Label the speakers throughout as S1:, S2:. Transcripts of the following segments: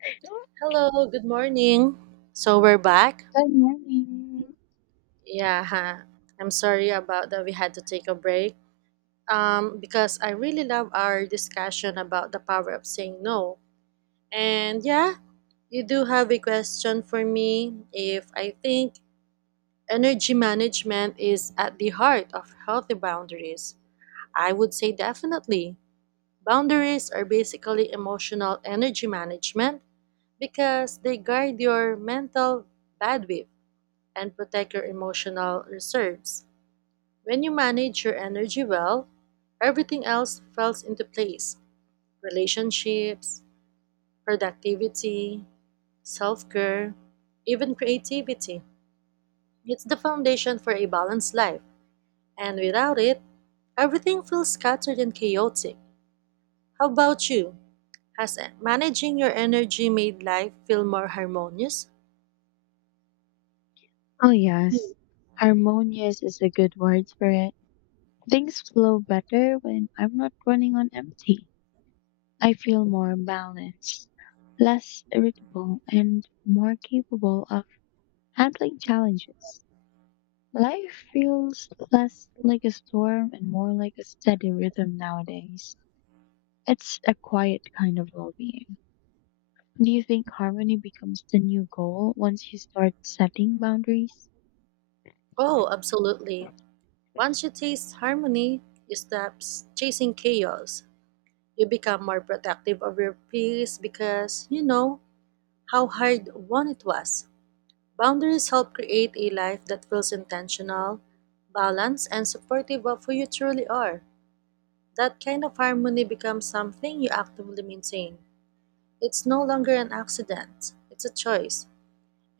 S1: Good
S2: Hello, good morning. So we're back.
S1: morning.
S2: Yeah, huh. I'm sorry about that we had to take a break. Because I really love our discussion about the power of saying no. And yeah, you do have a question for me if I think energy management is at the heart of healthy boundaries. I would say definitely. Boundaries are basically emotional energy management because they guide your mental bandwidth and protect your emotional reserves. When you manage your energy well, everything else falls into place relationships, productivity, self care, even creativity. It's the foundation for a balanced life, and without it, everything feels scattered and chaotic. How about you? Has managing your energy made life feel more harmonious?
S1: Oh, yes. Harmonious is a good word for it. Things flow better when I'm not running on empty. I feel more balanced, less irritable, and more capable of handling challenges. Life feels less like a storm and more like a steady rhythm nowadays. It's a quiet kind of well being. Do you think harmony becomes the new goal once you start setting boundaries?
S2: Oh, absolutely. Once you taste harmony, you stop chasing chaos. You become more protective of your peace because you know how hard one it was. Boundaries help create a life that feels intentional, balanced, and supportive of who you truly are. That kind of harmony becomes something you actively maintain. It's no longer an accident, it's a choice.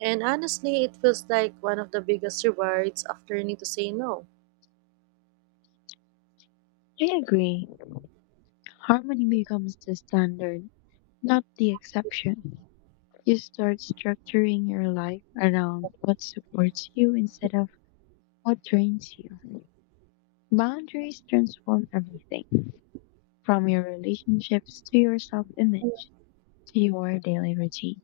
S2: And honestly, it feels like one of the biggest rewards of learning to say no.
S1: I agree. Harmony becomes the standard, not the exception. You start structuring your life around what supports you instead of what drains you. Boundaries transform everything from your relationships to your self image to your daily routine.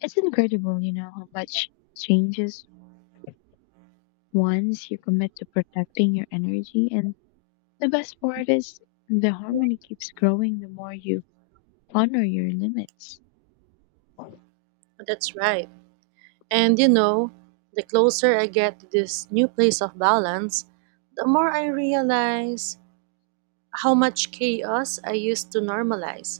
S1: It's incredible how much changes once you commit to protecting your energy. And the best part is the harmony keeps growing the more you honor your limits.
S2: That's right. And you know, the closer I get to this new place of balance, the more I realize how much chaos I used to normalize.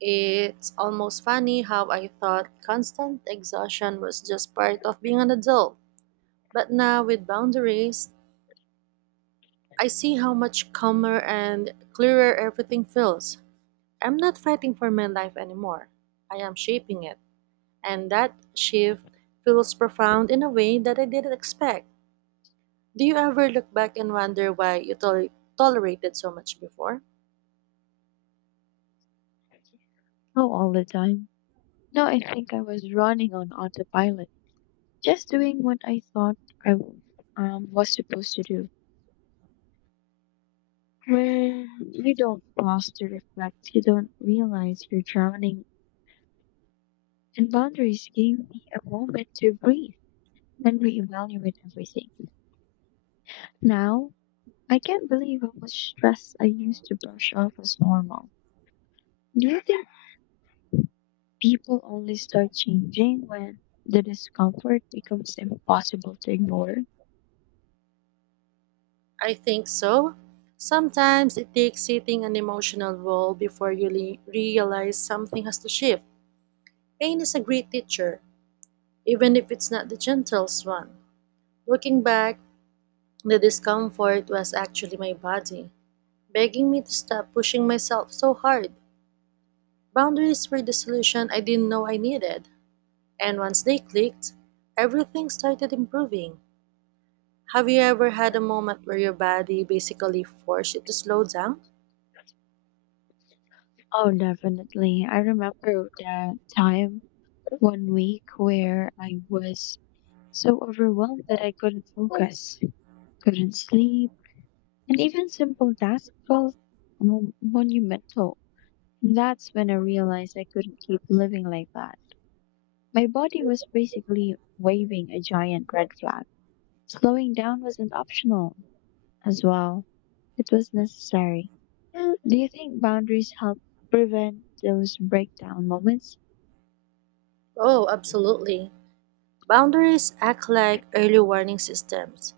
S2: It's almost funny how I thought constant exhaustion was just part of being an adult. But now, with boundaries, I see how much calmer and clearer everything feels. I'm not fighting for my life anymore, I am shaping it. And that shift feels profound in a way that I didn't expect. Do you ever look back and wonder why you tolerated so much before?
S1: Oh, all the time. No, I think I was running on autopilot, just doing what I thought I was supposed to do. When you don't pause to reflect, you don't realize you're drowning. And boundaries gave me a moment to breathe and reevaluate everything. Now, I can't believe how much stress I used to brush off as normal. Do you think people only start changing when the discomfort becomes impossible to ignore?
S2: I think so. Sometimes it takes hitting an emotional wall before you realize something has to shift. Pain is a great teacher, even if it's not the gentlest one. Looking back, the discomfort was actually my body, begging me to stop pushing myself so hard. Boundaries were the solution I didn't know I needed, and once they clicked, everything started improving. Have you ever had a moment where your body basically forced you to slow down?
S1: Oh, definitely. I remember that time 1 week where I was so overwhelmed that I couldn't focus, couldn't sleep, and even simple tasks felt monumental. That's when I realized I couldn't keep living like that. My body was basically waving a giant red flag. Slowing down wasn't optional as well, it was necessary. Do you think boundaries help prevent those breakdown moments?
S2: Oh, absolutely. Boundaries act like early warning systems.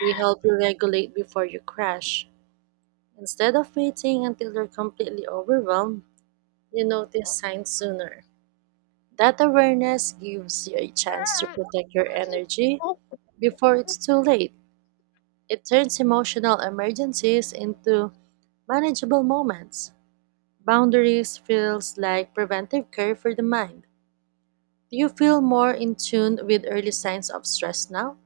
S2: They help you regulate before you crash. Instead of waiting until you're completely overwhelmed, you notice signs sooner. That awareness gives you a chance to protect your energy before it's too late. It turns emotional emergencies into manageable moments. Boundaries feels like preventive care for the mind. Do you feel more in tune with early signs of stress now?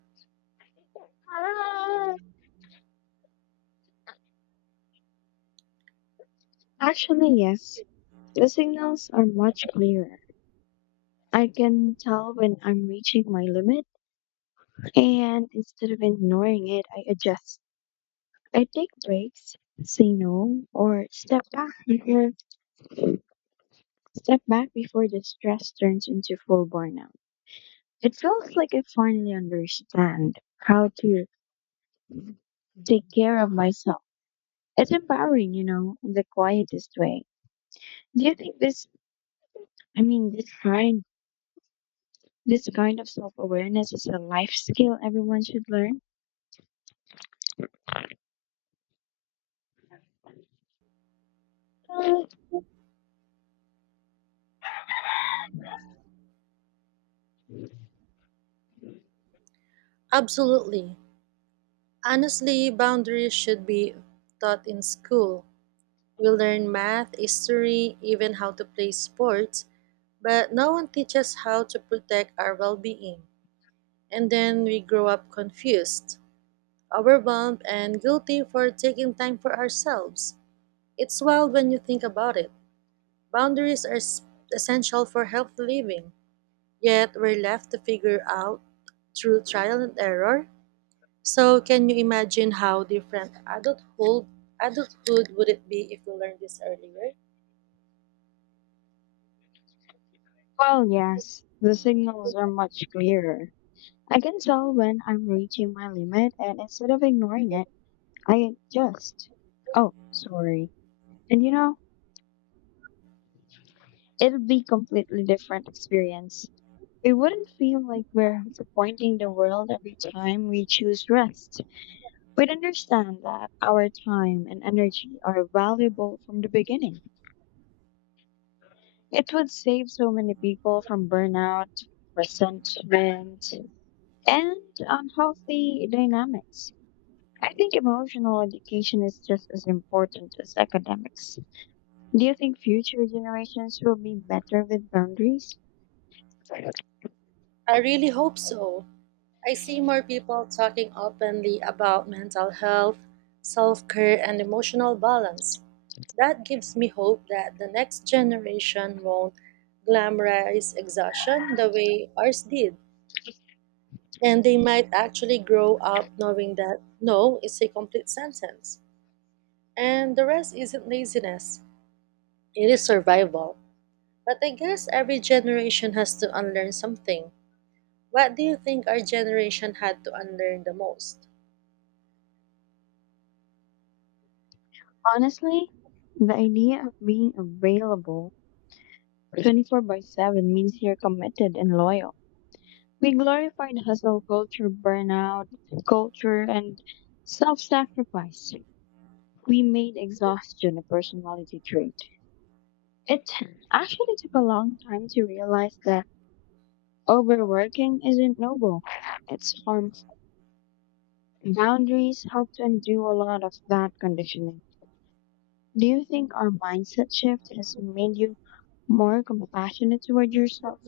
S1: Actually, yes. The signals are much clearer. I can tell when I'm reaching my limit, and instead of ignoring it, I adjust. I take breaks, say no, or step back before the stress turns into full burnout. It feels like I finally understand how to take care of myself. It's empowering in the quietest way. Do you think this, I mean, this kind of self awareness is a life skill everyone should learn. Mm,
S2: Absolutely. Honestly, boundaries should be taught in school. We learn math, history, even how to play sports, but no one teaches how to protect our well-being. And then we grow up confused, overwhelmed, and guilty for taking time for ourselves. It's wild when you think about it. Boundaries are essential for healthy living, yet we're left to figure out through trial and error. So, can you imagine how different adulthood would it be if we learned this earlier?
S1: Well, yes, the signals are much clearer. I can tell when I'm reaching my limit, and instead of ignoring it, I adjust. Oh, sorry. And it'll be completely different experience. It wouldn't feel like we're disappointing the world every time we choose rest. We'd understand that our time and energy are valuable from the beginning. It would save so many people from burnout, resentment, and unhealthy dynamics. I think emotional education is just as important as academics. Do you think future generations will be better with boundaries?
S2: I really hope so. I see more people talking openly about mental health, self-care, and emotional balance. That gives me hope that the next generation won't glamorize exhaustion the way ours did. And they might actually grow up knowing that no is a complete sentence. And the rest isn't laziness, it is survival. But I guess every generation has to unlearn something. What do you think our generation had to unlearn the most?
S1: Honestly, the idea of being available 24 by 7 means you're committed and loyal. We glorified hustle culture, burnout culture, and self sacrifice. We made exhaustion a personality trait. It actually took a long time to realize that overworking isn't noble. It's harmful. Boundaries help to undo a lot of that conditioning. Do you think our mindset shift has made you more compassionate toward yourself?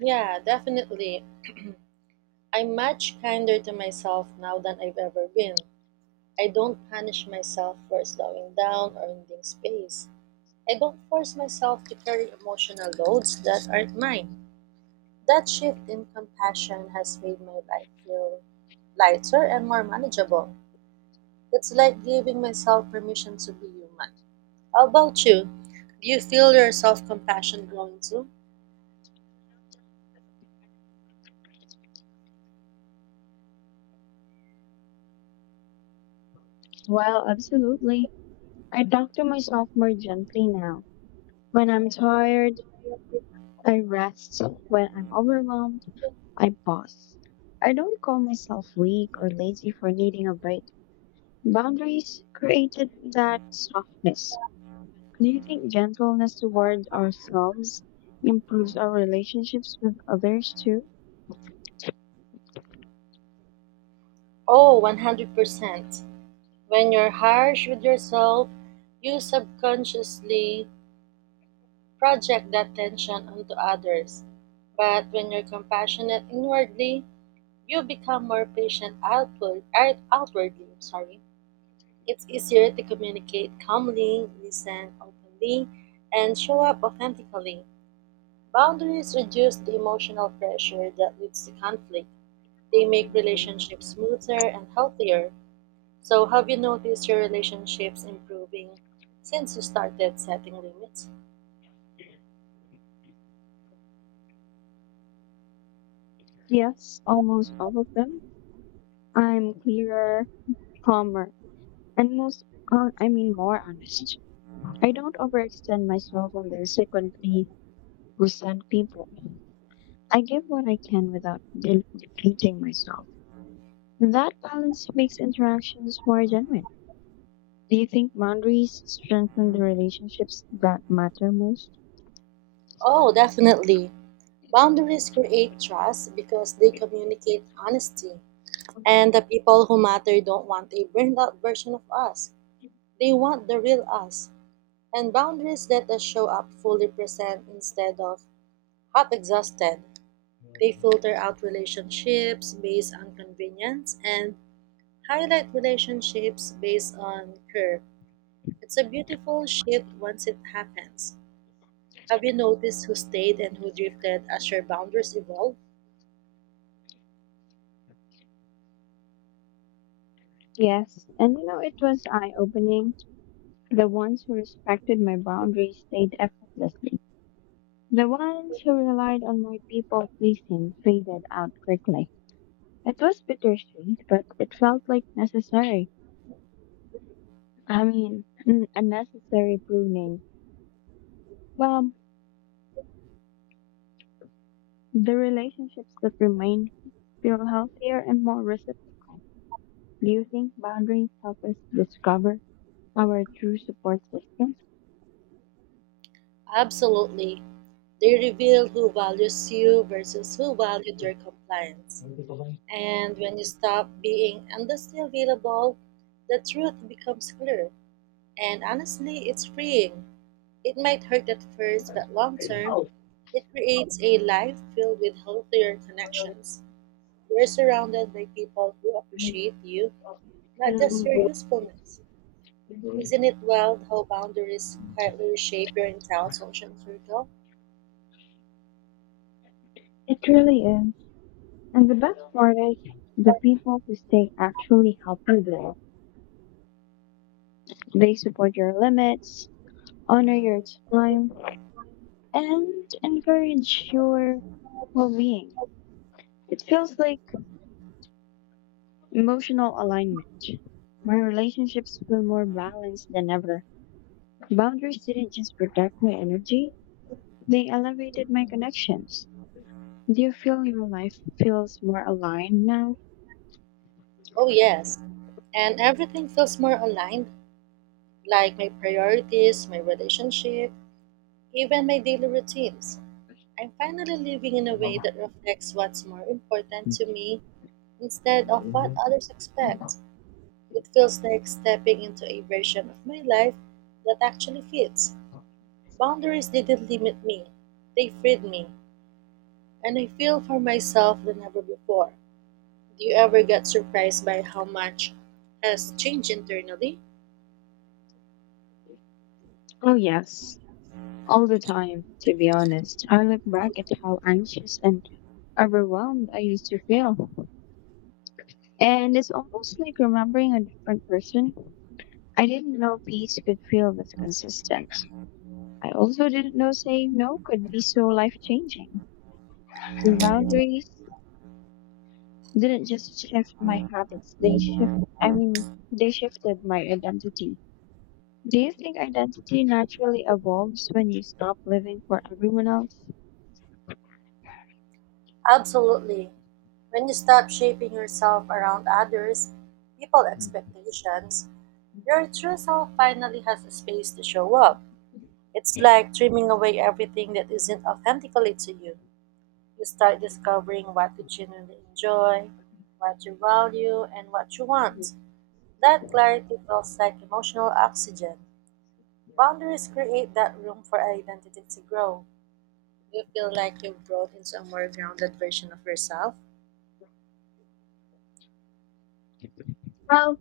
S2: Yeah, definitely. I'm much kinder to myself now than I've ever been. I don't punish myself for slowing down or needing space. I don't force myself to carry emotional loads that aren't mine. That shift in compassion has made my life feel lighter and more manageable. It's like giving myself permission to be human. How about you? Do you feel your self compassion growing too?
S1: Well, absolutely. I talk to myself more gently now. When I'm tired, I rest. When I'm overwhelmed, I pause. I don't call myself weak or lazy for needing a break. Boundaries created that softness. Do you think gentleness towards ourselves improves our relationships with others too?
S2: Oh, 100%. When you're harsh with yourself, you subconsciously project that tension onto others. But when you're compassionate inwardly, you become more patient outwardly. I'm sorry. It's easier to communicate calmly, listen openly, and show up authentically. Boundaries reduce the emotional pressure that leads to conflict. They make relationships smoother and healthier. So, have you noticed your relationships improving since you started setting limits?
S1: Yes, almost all of them. I'm clearer, calmer, and I mean, more honest. I don't overextend myself and then secondly resent people. I give what I can without depleting myself. That balance makes interactions more genuine. Do you think boundaries strengthen the relationships that matter most?
S2: Oh, definitely. Boundaries create trust because they communicate honesty. And the people who matter don't want a burned out version of us. They want the real us. And boundaries that us show up fully present instead of half exhausted. They filter out relationships based on convenience and highlight relationships based on care. It's a beautiful shift once it happens. Have you noticed who stayed and who drifted as your boundaries evolved?
S1: Yes, and it was eye opening. The ones who respected my boundaries stayed effortlessly. The ones who relied on my people pleasing faded out quickly. It was bittersweet, but it felt like necessary. I mean, a necessary pruning. Well, the relationships that remain feel healthier and more reciprocal. Do you think boundaries help us discover our true support system?
S2: Absolutely. They reveal who values you versus who valued your compliance. And when you stop being endlessly available, the truth becomes clear. And honestly, it's freeing. It might hurt at first, but long term, it creates a life filled with healthier connections. You're surrounded by people who appreciate you, not just your usefulness. Isn't it wild how boundaries quietly reshape your entire social circle?
S1: It really is. And the best part is the people who stay actually help you grow. They support your limits, honor your time, and encourage your well being. It feels like emotional alignment. My relationships feel more balanced than ever. Boundaries didn't just protect my energy, they elevated my connections. Do you feel your life feels more aligned now?
S2: Oh, yes. And everything feels more aligned, like my priorities, my relationship, even my daily routines. I'm finally living in a way that reflects what's more important to me instead of what others expect. It feels like stepping into a version of my life that actually fits. Boundaries didn't limit me, they freed me, and I feel for myself than ever before. Do you ever get surprised by how much has changed internally?
S1: Oh, yes, all the time, to be honest. I look back at how anxious and overwhelmed I used to feel. And it's almost like remembering a different person. I didn't know peace could feel this consistent. I also didn't know saying no could be so life changing. Boundaries didn't just shift my habits, they shift I mean they shifted my identity. Do you think identity naturally evolves when you stop living for everyone else?
S2: Absolutely. When you stop shaping yourself around others, people's expectations, your true self finally has a space to show up. It's like trimming away everything that isn't authentically to you. You start discovering what you genuinely enjoy, what you value, and what you want. That clarity feels like emotional oxygen. Boundaries create that room for identity to grow. You feel like you've grown into a more grounded version of yourself.
S1: Well,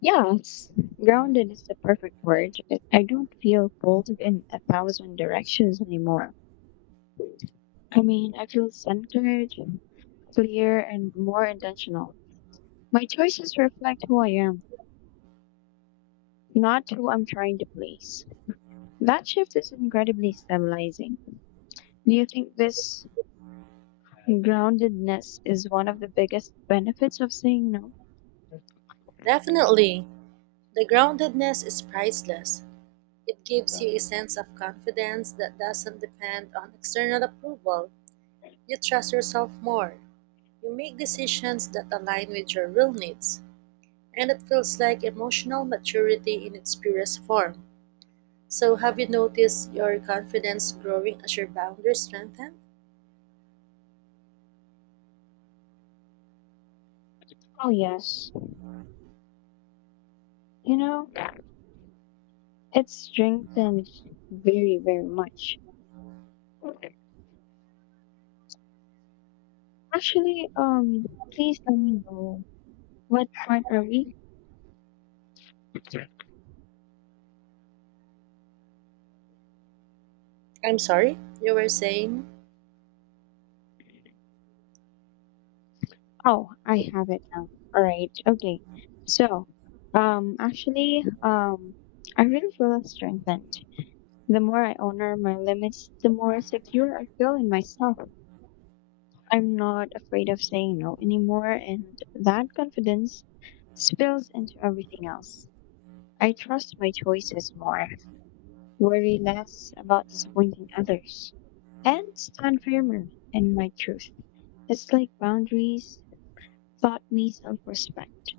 S1: yes. Grounded is the perfect word. I don't feel pulled in a thousand directions anymore. I mean, I feel centered, clear, and more intentional. My choices reflect who I am, not who I'm trying to please. That shift is incredibly stabilizing. Do you think this groundedness is one of the biggest benefits of saying no?
S2: Definitely. The groundedness is priceless. It gives you a sense of confidence that doesn't depend on external approval. You trust yourself more. You make decisions that align with your real needs. And it feels like emotional maturity in its purest form. So, have you noticed your confidence growing as your boundaries strengthen?
S1: Oh, yes. You know, it's strengthened very, very much. Actually, please let me know what part are we?
S2: I'm sorry, you were saying?
S1: Oh, I have it now. All right. Okay. So, actually, I really feel strengthened. The more I honor my limits, the more secure I feel in myself. I'm not afraid of saying no anymore, and that confidence spills into everything else. I trust my choices more, worry less about disappointing others, and stand firmer in my truth. It's like boundaries taught me self respect.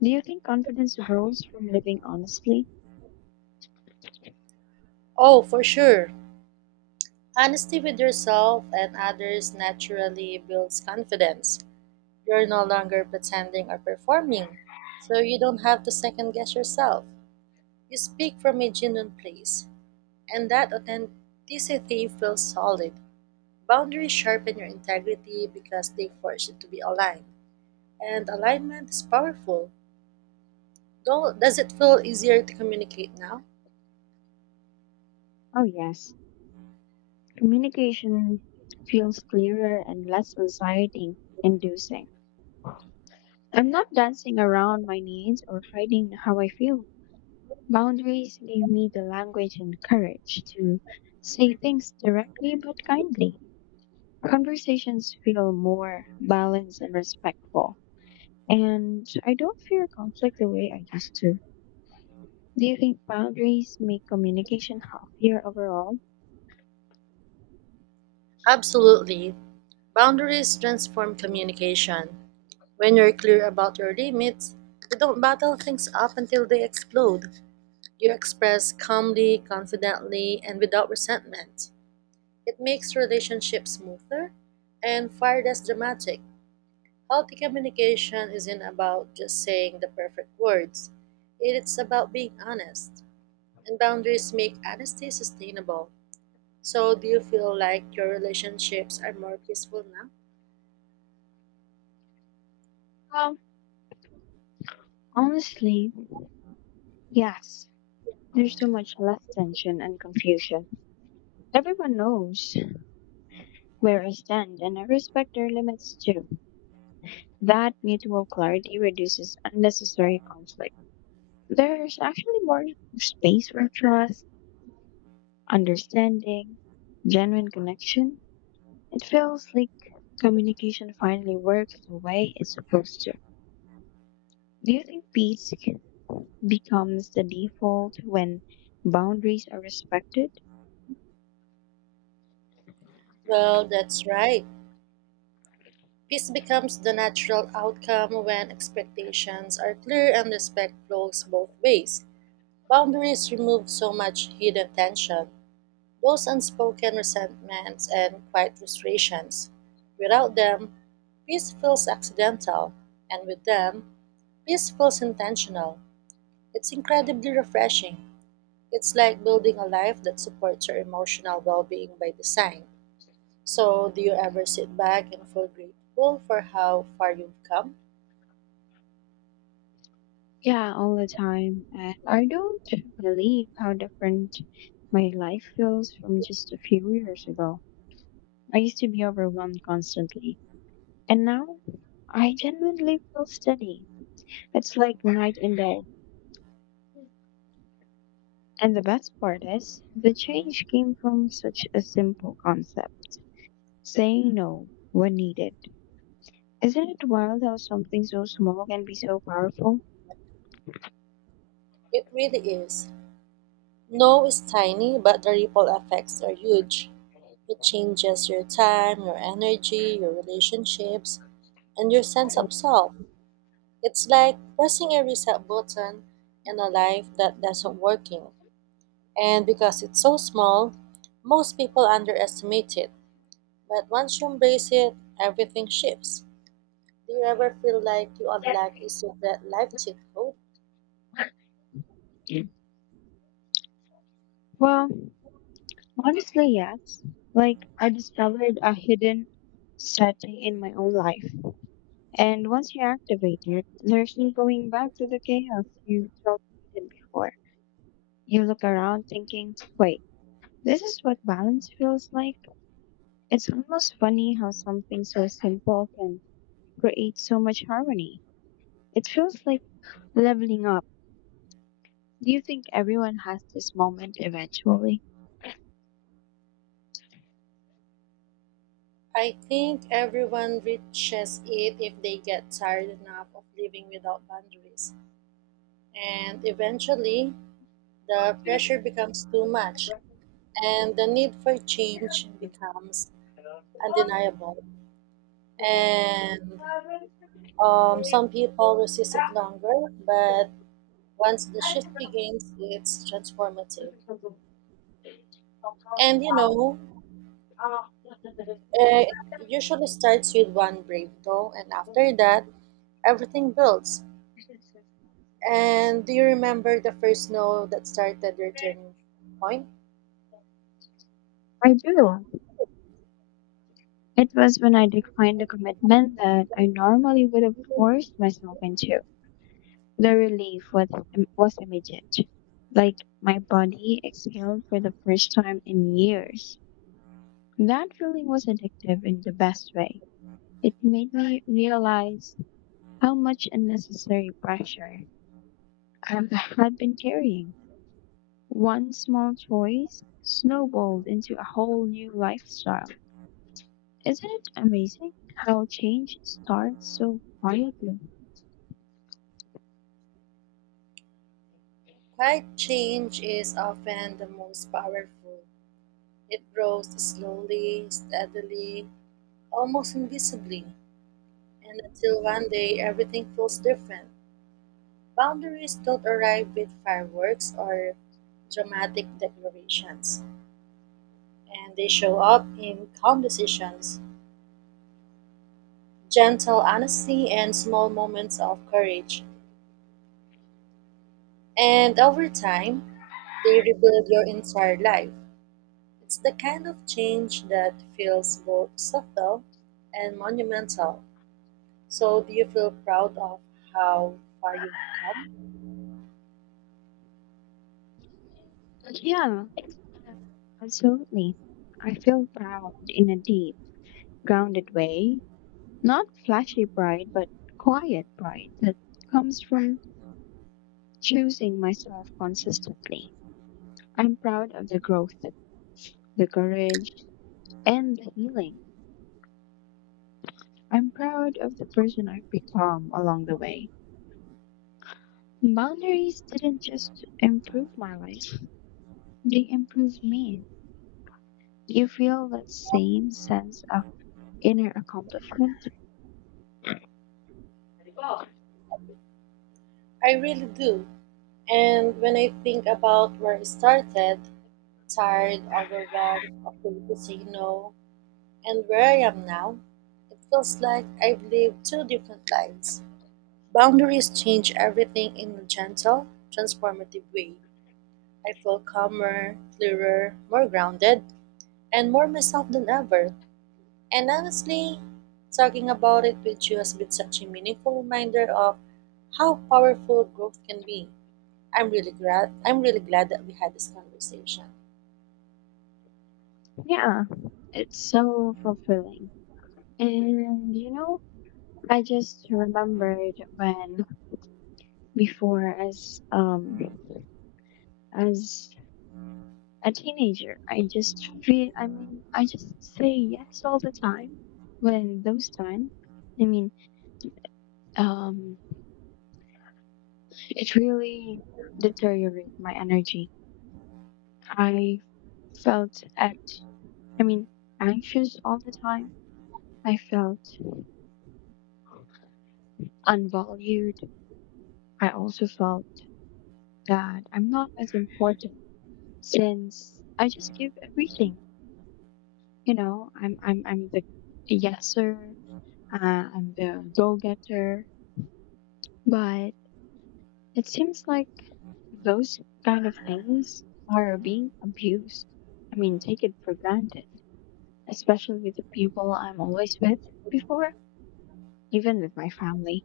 S1: Do you think confidence grows from living honestly?
S2: Oh, for sure. Honesty with yourself and others naturally builds confidence. You're no longer pretending or performing, so you don't have to second guess yourself. You speak from a genuine place, and that authenticity feels solid. Boundaries sharpen your integrity because they force you to be aligned, and alignment is powerful. Though, does it feel easier to communicate now?
S1: Oh, yes. Communication feels clearer and less anxiety inducing. I'm not dancing around my needs or hiding how I feel. Boundaries give me the language and courage to say things directly but kindly. Conversations feel more balanced and respectful. And I don't fear conflict the way I used to. Do you think boundaries make communication healthier overall?
S2: Absolutely. Boundaries transform communication. When you're clear about your limits, you don't battle things up until they explode. You express calmly, confidently, and without resentment. It makes relationships smoother and far less dramatic. Healthy communication isn't about just saying the perfect words, it's about being honest. And boundaries make honesty sustainable. So, do you feel like your relationships are more peaceful now?
S1: Well, honestly, yes. There's so much less tension and confusion. Everyone knows where I stand, and I respect their limits too. That mutual clarity reduces unnecessary conflict. There's actually more space for trust, understanding, genuine connection. It feels like communication finally works the way it's supposed to. Do you think peace becomes the default when boundaries are respected?
S2: Well, that's right. Peace becomes the natural outcome when expectations are clear and respect flows both ways. Boundaries remove so much hidden tension, those unspoken resentments and quiet frustrations. Without them, peace feels accidental, and with them, peace feels intentional. It's incredibly refreshing. It's like building a life that supports your emotional well being by design. So, do you ever sit back and feel grateful for how far you've come?
S1: Yeah, all the time. And I don't believe how different my life feels from just a few years ago. I used to be overwhelmed constantly. And now I genuinely feel steady. It's like night and day. And the best part is, the change came from such a simple concept, saying no when needed. Isn't it wild how something so small can be so powerful?
S2: It really is. No is tiny, but the ripple effects are huge. It changes your time, your energy, your relationships, and your sense of self. It's like pressing a reset button in a life that doesn't working. And because it's so small, most people underestimate it. But once you embrace it, everything shifts. Do you ever feel like you unlock a secret life cheat code?
S1: Well, honestly, yes. Like, I discovered a hidden strategy in my own life. And once you activate it, there's no going back to the chaos you tolerated before. You look around thinking, wait, this is what balance feels like? It's almost funny how something so simple can create so much harmony. It feels like leveling up. Do you think everyone has this moment eventually?
S2: I think everyone reaches it if they get tired enough of living without boundaries. And eventually, the pressure becomes too much, and the need for change becomes undeniable. And some people resist it longer, but once the shift begins, it's transformative. And eh, it usually starts with one brave, though, and after that, everything builds. And do you remember the first snow that started your turning point?
S1: I do. It was when I declined a commitment that I normally would have forced myself into. The relief was immediate. Like my body exhaled for the first time in years. That feeling was addictive in the best way. It made me realize how much unnecessary pressure I had been carrying. One small choice snowballed into a whole new lifestyle. Isn't it amazing how change starts so quietly?
S2: Quiet change is often the most powerful. It grows slowly, steadily, almost invisibly, and until one day everything feels different. Boundaries don't arrive with fireworks or dramatic declarations, and they show up in calm decisions, gentle honesty, and small moments of courage. And over time, they rebuild your entire life. It's the kind of change that feels both subtle and monumental. So, do you feel proud of how far you've come?
S1: Yeah, absolutely. I feel proud in a deep, grounded way. Not flashy pride, but quiet pride that comes from choosing myself consistently. I'm proud of the growth, the courage, and the healing. I'm proud of the person I've become along the way. Boundaries didn't just improve my life, they improved me. Do you feel that same sense of inner accomplishment?
S2: I really do. And when I think about where I started, tired, overwhelmed, afraid to say no, and where I am now, it feels like I've lived two different lives. Boundaries change everything in a gentle, transformative way. I feel calmer, clearer, more grounded, and more myself than ever. And honestly, talking about it with you has been such a meaningful reminder of how powerful growth can be. I'm really glad. I'm really glad that we had this conversation.
S1: Yeah, it's so fulfilling. And you know, I just remembered when before as a teenager, I mean, I just say yes all the time. When those time, I mean, um it really deteriorated my energy. I felt at I mean anxious all the time. I felt unvalued. I also felt that I'm not as important since I just give everything. You know, I'm the yeser, uh, I'm the go getter. But it seems like those kind of things are being abused. I mean, take it for granted, especially with the people I'm always with before, even with my family.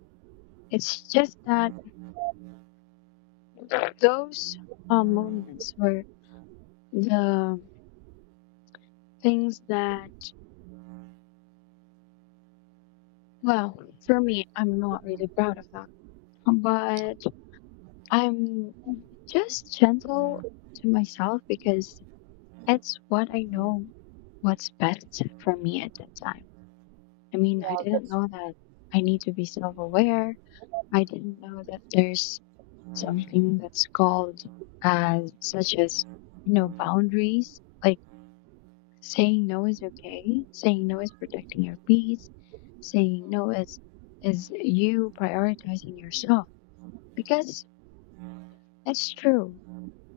S1: It's just that those moments were the things that. Well, for me, I'm not really proud of that. But I'm just gentle to myself because
S2: Mhm.
S1: it's what I know what's best for me at that time. I mean, I
S2: Well,
S1: didn't
S2: that's
S1: know that I need to be self aware. I didn't know that there's something that's called as such as boundaries. Like saying no is okay. Saying no is protecting your peace. Saying no is you prioritizing yourself. Because it's true.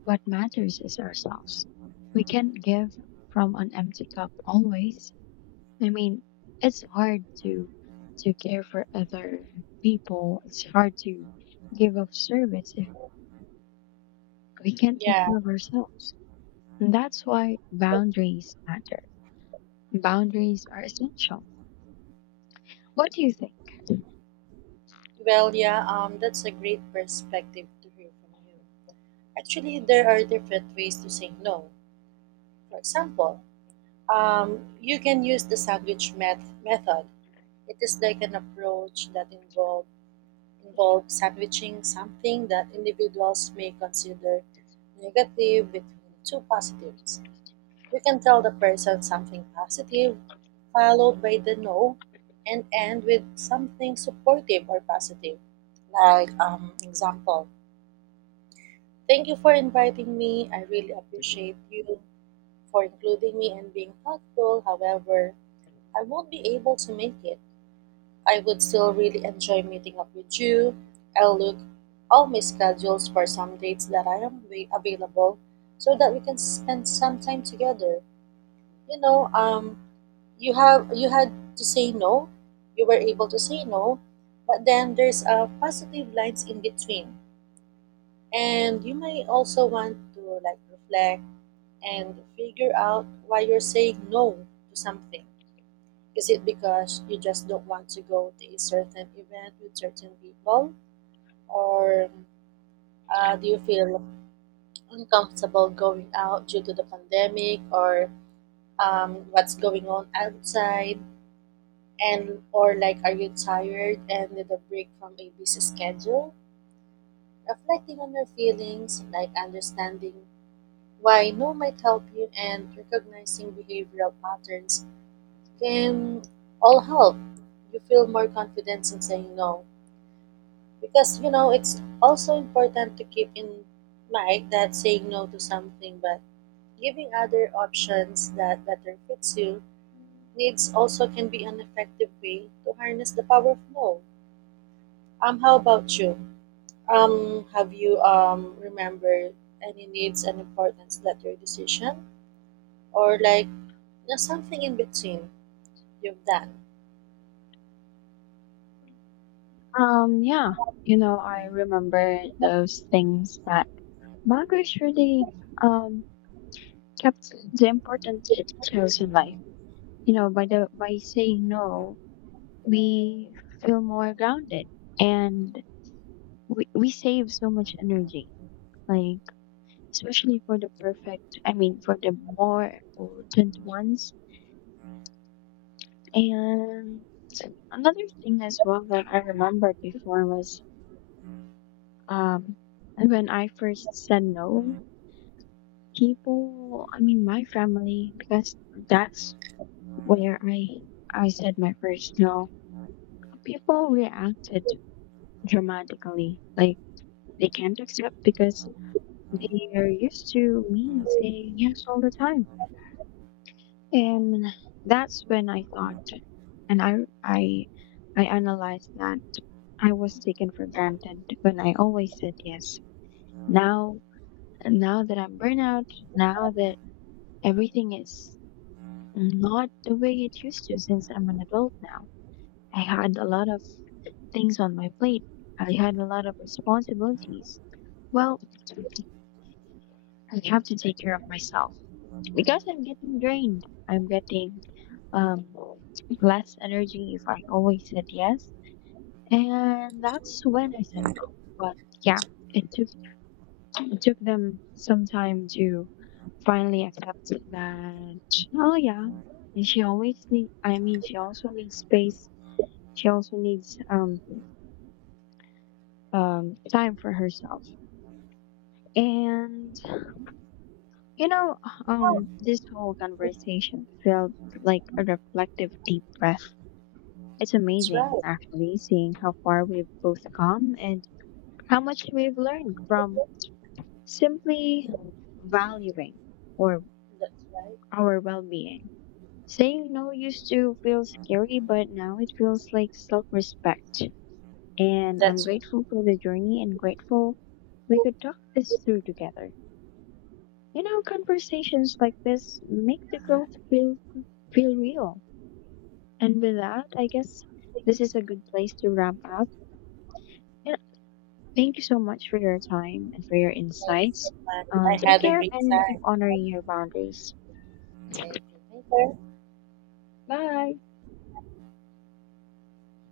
S1: What matters is ourselves. We can't give from an empty cup always. I mean, it's hard to care for other people. It's hard to give of service if we can't take
S2: Yeah.
S1: care of ourselves. And that's why boundaries matter. Boundaries are essential. What do you think?
S2: Well, yeah. That's a great perspective to hear from you. Actually, there are different ways to say no. For example, you can use the sandwich method. It is like an approach that involves sandwiching something that individuals may consider negative between two positives. We can tell the person something positive, followed by the no, and end with something supportive or positive. Like example, thank you for inviting me. I really appreciate you for including me and being thoughtful. However, I won't be able to make it. I would still really enjoy meeting up with you. I'll look all my schedules for some dates that I am available so that we can spend some time together. You know, you have you had to say no. You were able to say no, but then there's positive lines in between. And you may also want to like reflect and figure out why you're saying no to something. Is it because you just don't want to go to a certain event with certain people? Or do you feel uncomfortable going out due to the pandemic or what's going on outside? And or like, are you tired and need a break from a busy schedule? Reflecting on your feelings, like understanding why no might help you and recognizing behavioral patterns can all help you feel more confidence in saying no. Because you know, it's also important to keep in mind that saying no to something but giving other options that better fits you needs also can be an effective way to harness the power of no. How about you? Have you remembered any needs and importance that your decision or like something in between you've done?
S1: Yeah, you know, I remember those things that boundaries really um Captain, the important it tells in life. You know, by the by saying no, we feel more grounded and we save so much energy. Like especially for the perfect I mean for the more potent ones. And another thing as well that I remembered before was um when I first said no, people I mean my family because that's where I said my first no, people reacted dramatically. Like they can't accept because they are used to me saying yes all the time. And that's when I thought and I I analyzed that I was taken for granted when I always said yes. Now now that I'm burnout, now that everything is not the way it used to since I'm an adult now. I had a lot of things on my plate. I had a lot of responsibilities. Well, I have to take care of myself because I'm getting drained. I'm getting um, less energy if I always said yes. And that's when I said no. But yeah, it took it took them some time to finally accept that. Oh yeah, and she always need. I mean, she also needs space. She also needs time for herself. And you know, this whole conversation felt like a reflective deep breath. It's
S2: That's
S1: amazing,
S2: right.
S1: actually, seeing how far we've both come and how much we've learned from simply valuing or
S2: That's right.
S1: our well-being. Saying no used to feel scary, but now it feels like self-respect. And I'm
S2: That's right.
S1: grateful for the journey and grateful we
S2: So,
S1: could talk this through together. You know, conversations like this make the growth feel real. And with that, I guess
S2: thank
S1: this is a good place to wrap up. And thank you so much for your time and for your
S2: you
S1: insights.
S2: so much. I
S1: Take
S2: had a
S1: care
S2: great
S1: and keep
S2: time.
S1: honoring your boundaries.
S2: Thank you. Thank you.
S1: Bye.